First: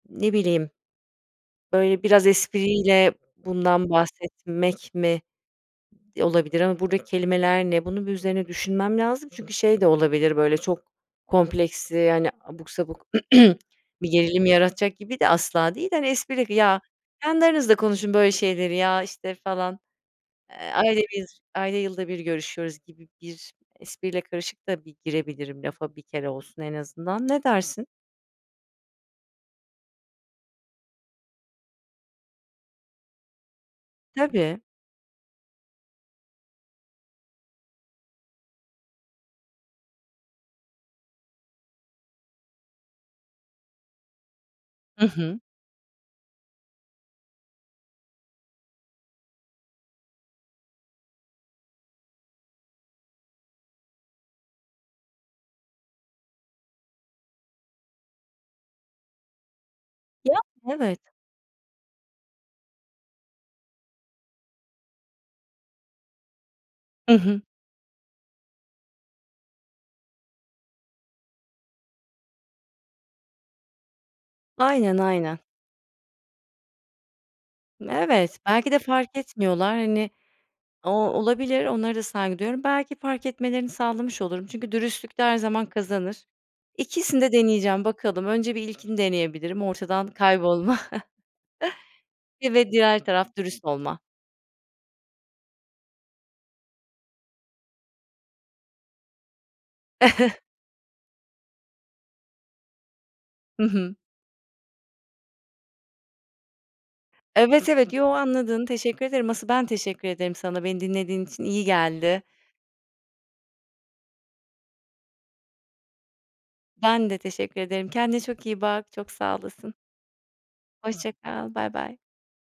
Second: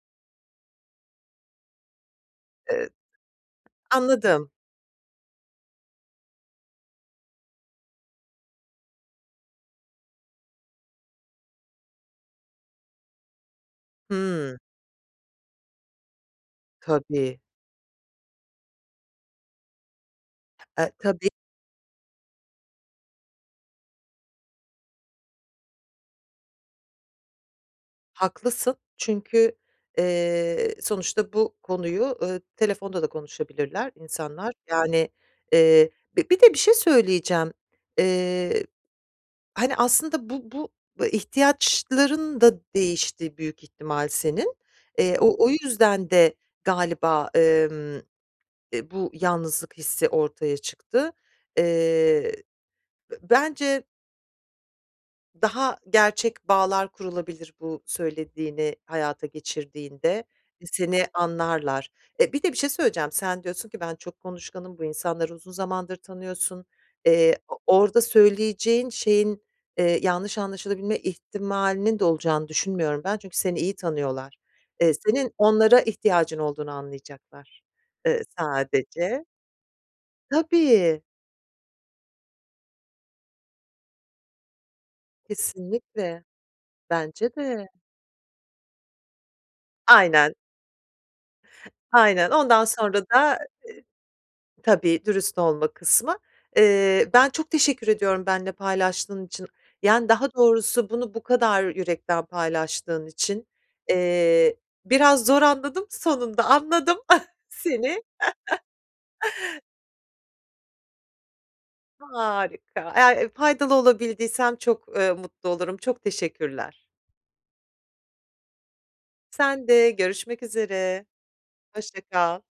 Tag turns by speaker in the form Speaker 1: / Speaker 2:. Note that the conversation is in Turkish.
Speaker 1: Ne bileyim. Böyle, biraz
Speaker 2: E
Speaker 1: espriyle bundan
Speaker 2: Anladım.
Speaker 1: bahsetmek mi olabilir ama buradaki kelimeler ne? Bunun bir üzerine düşünmem lazım. Çünkü şey de olabilir, böyle çok kompleksli, hani, abuk sabuk bir gerilim
Speaker 2: Hıı.
Speaker 1: yaratacak gibi de asla değil. Hani, espri "Ya,
Speaker 2: Tabii.
Speaker 1: kendi aranızda konuşun böyle şeyleri ya, işte, falan, eee,
Speaker 2: E,
Speaker 1: ayda
Speaker 2: tabii.
Speaker 1: 1 ayda yılda bir görüşüyoruz." gibi bir espriyle karışık da bir girebilirim lafa bir kere olsun en azından. Ne dersin?
Speaker 2: Haklısın çünkü, eee, sonuçta bu konuyu, eee, telefonda da konuşabilirler insanlar,
Speaker 1: Tabii.
Speaker 2: yani, eee Bir de bir şey söyleyeceğim, eee, hani, aslında bu bu ihtiyaçların da değişti büyük ihtimal senin,
Speaker 1: Hı
Speaker 2: eee,
Speaker 1: hı.
Speaker 2: o o yüzden de galiba, emm, e, bu yalnızlık hissi ortaya çıktı. Eee, b bence Daha gerçek bağlar kurulabilir bu söylediğini hayata geçirdiğinde,
Speaker 1: [unintelligible] Evet.
Speaker 2: seni anlarlar. E, bir de bir şey söyleyeceğim, sen diyorsun ki ben çok konuşkanım, bu insanları uzun zamandır tanıyorsun.
Speaker 1: Hı
Speaker 2: Eee,
Speaker 1: hı.
Speaker 2: o orada söyleyeceğin şeyin, eee, yanlış anlaşılabilme ihtimalinin de olacağını düşünmüyorum ben çünkü seni iyi tanıyorlar. Eee,
Speaker 1: Aynen,
Speaker 2: senin
Speaker 1: aynen.
Speaker 2: onlara ihtiyacın olduğunu anlayacaklar, eee,
Speaker 1: Evet, belki de fark
Speaker 2: sadece.
Speaker 1: etmiyorlar. Hani, o
Speaker 2: Tabii.
Speaker 1: olabilir, onlara da saygı duyuyorum. Belki fark etmelerini sağlamış olurum. Çünkü dürüstlük de her zaman kazanır.
Speaker 2: Kesinlikle.
Speaker 1: İkisini
Speaker 2: Bence
Speaker 1: de
Speaker 2: de.
Speaker 1: deneyeceğim bakalım. Önce bir ilkini deneyebilirim, ortadan
Speaker 2: Aynen.
Speaker 1: kaybolma
Speaker 2: Aynen.
Speaker 1: eee,
Speaker 2: Ondan
Speaker 1: ve
Speaker 2: sonra
Speaker 1: diğer
Speaker 2: da,
Speaker 1: taraf
Speaker 2: e
Speaker 1: dürüst olma.
Speaker 2: Tabii, dürüst olma kısmı. Eee, ben çok teşekkür ediyorum benimle paylaştığın için, yani, daha doğrusu bunu bu kadar yürekten paylaştığın için.
Speaker 1: Hı hı.
Speaker 2: Eee, biraz zor anladım, sonunda anladım
Speaker 1: Evet, evet,
Speaker 2: seni.
Speaker 1: yo, anladın. Teşekkür ederim, asıl ben teşekkür ederim sana. Beni dinlediğin için iyi geldi.
Speaker 2: Harika, eğer, eee, faydalı olabildiysem çok, eee, mutlu olurum, çok teşekkürler.
Speaker 1: Ben de teşekkür ederim. Kendine çok iyi bak, çok sağ
Speaker 2: Sen
Speaker 1: olasın.
Speaker 2: de görüşmek üzere,
Speaker 1: Hoşça kal, baybay.
Speaker 2: hoşça kal.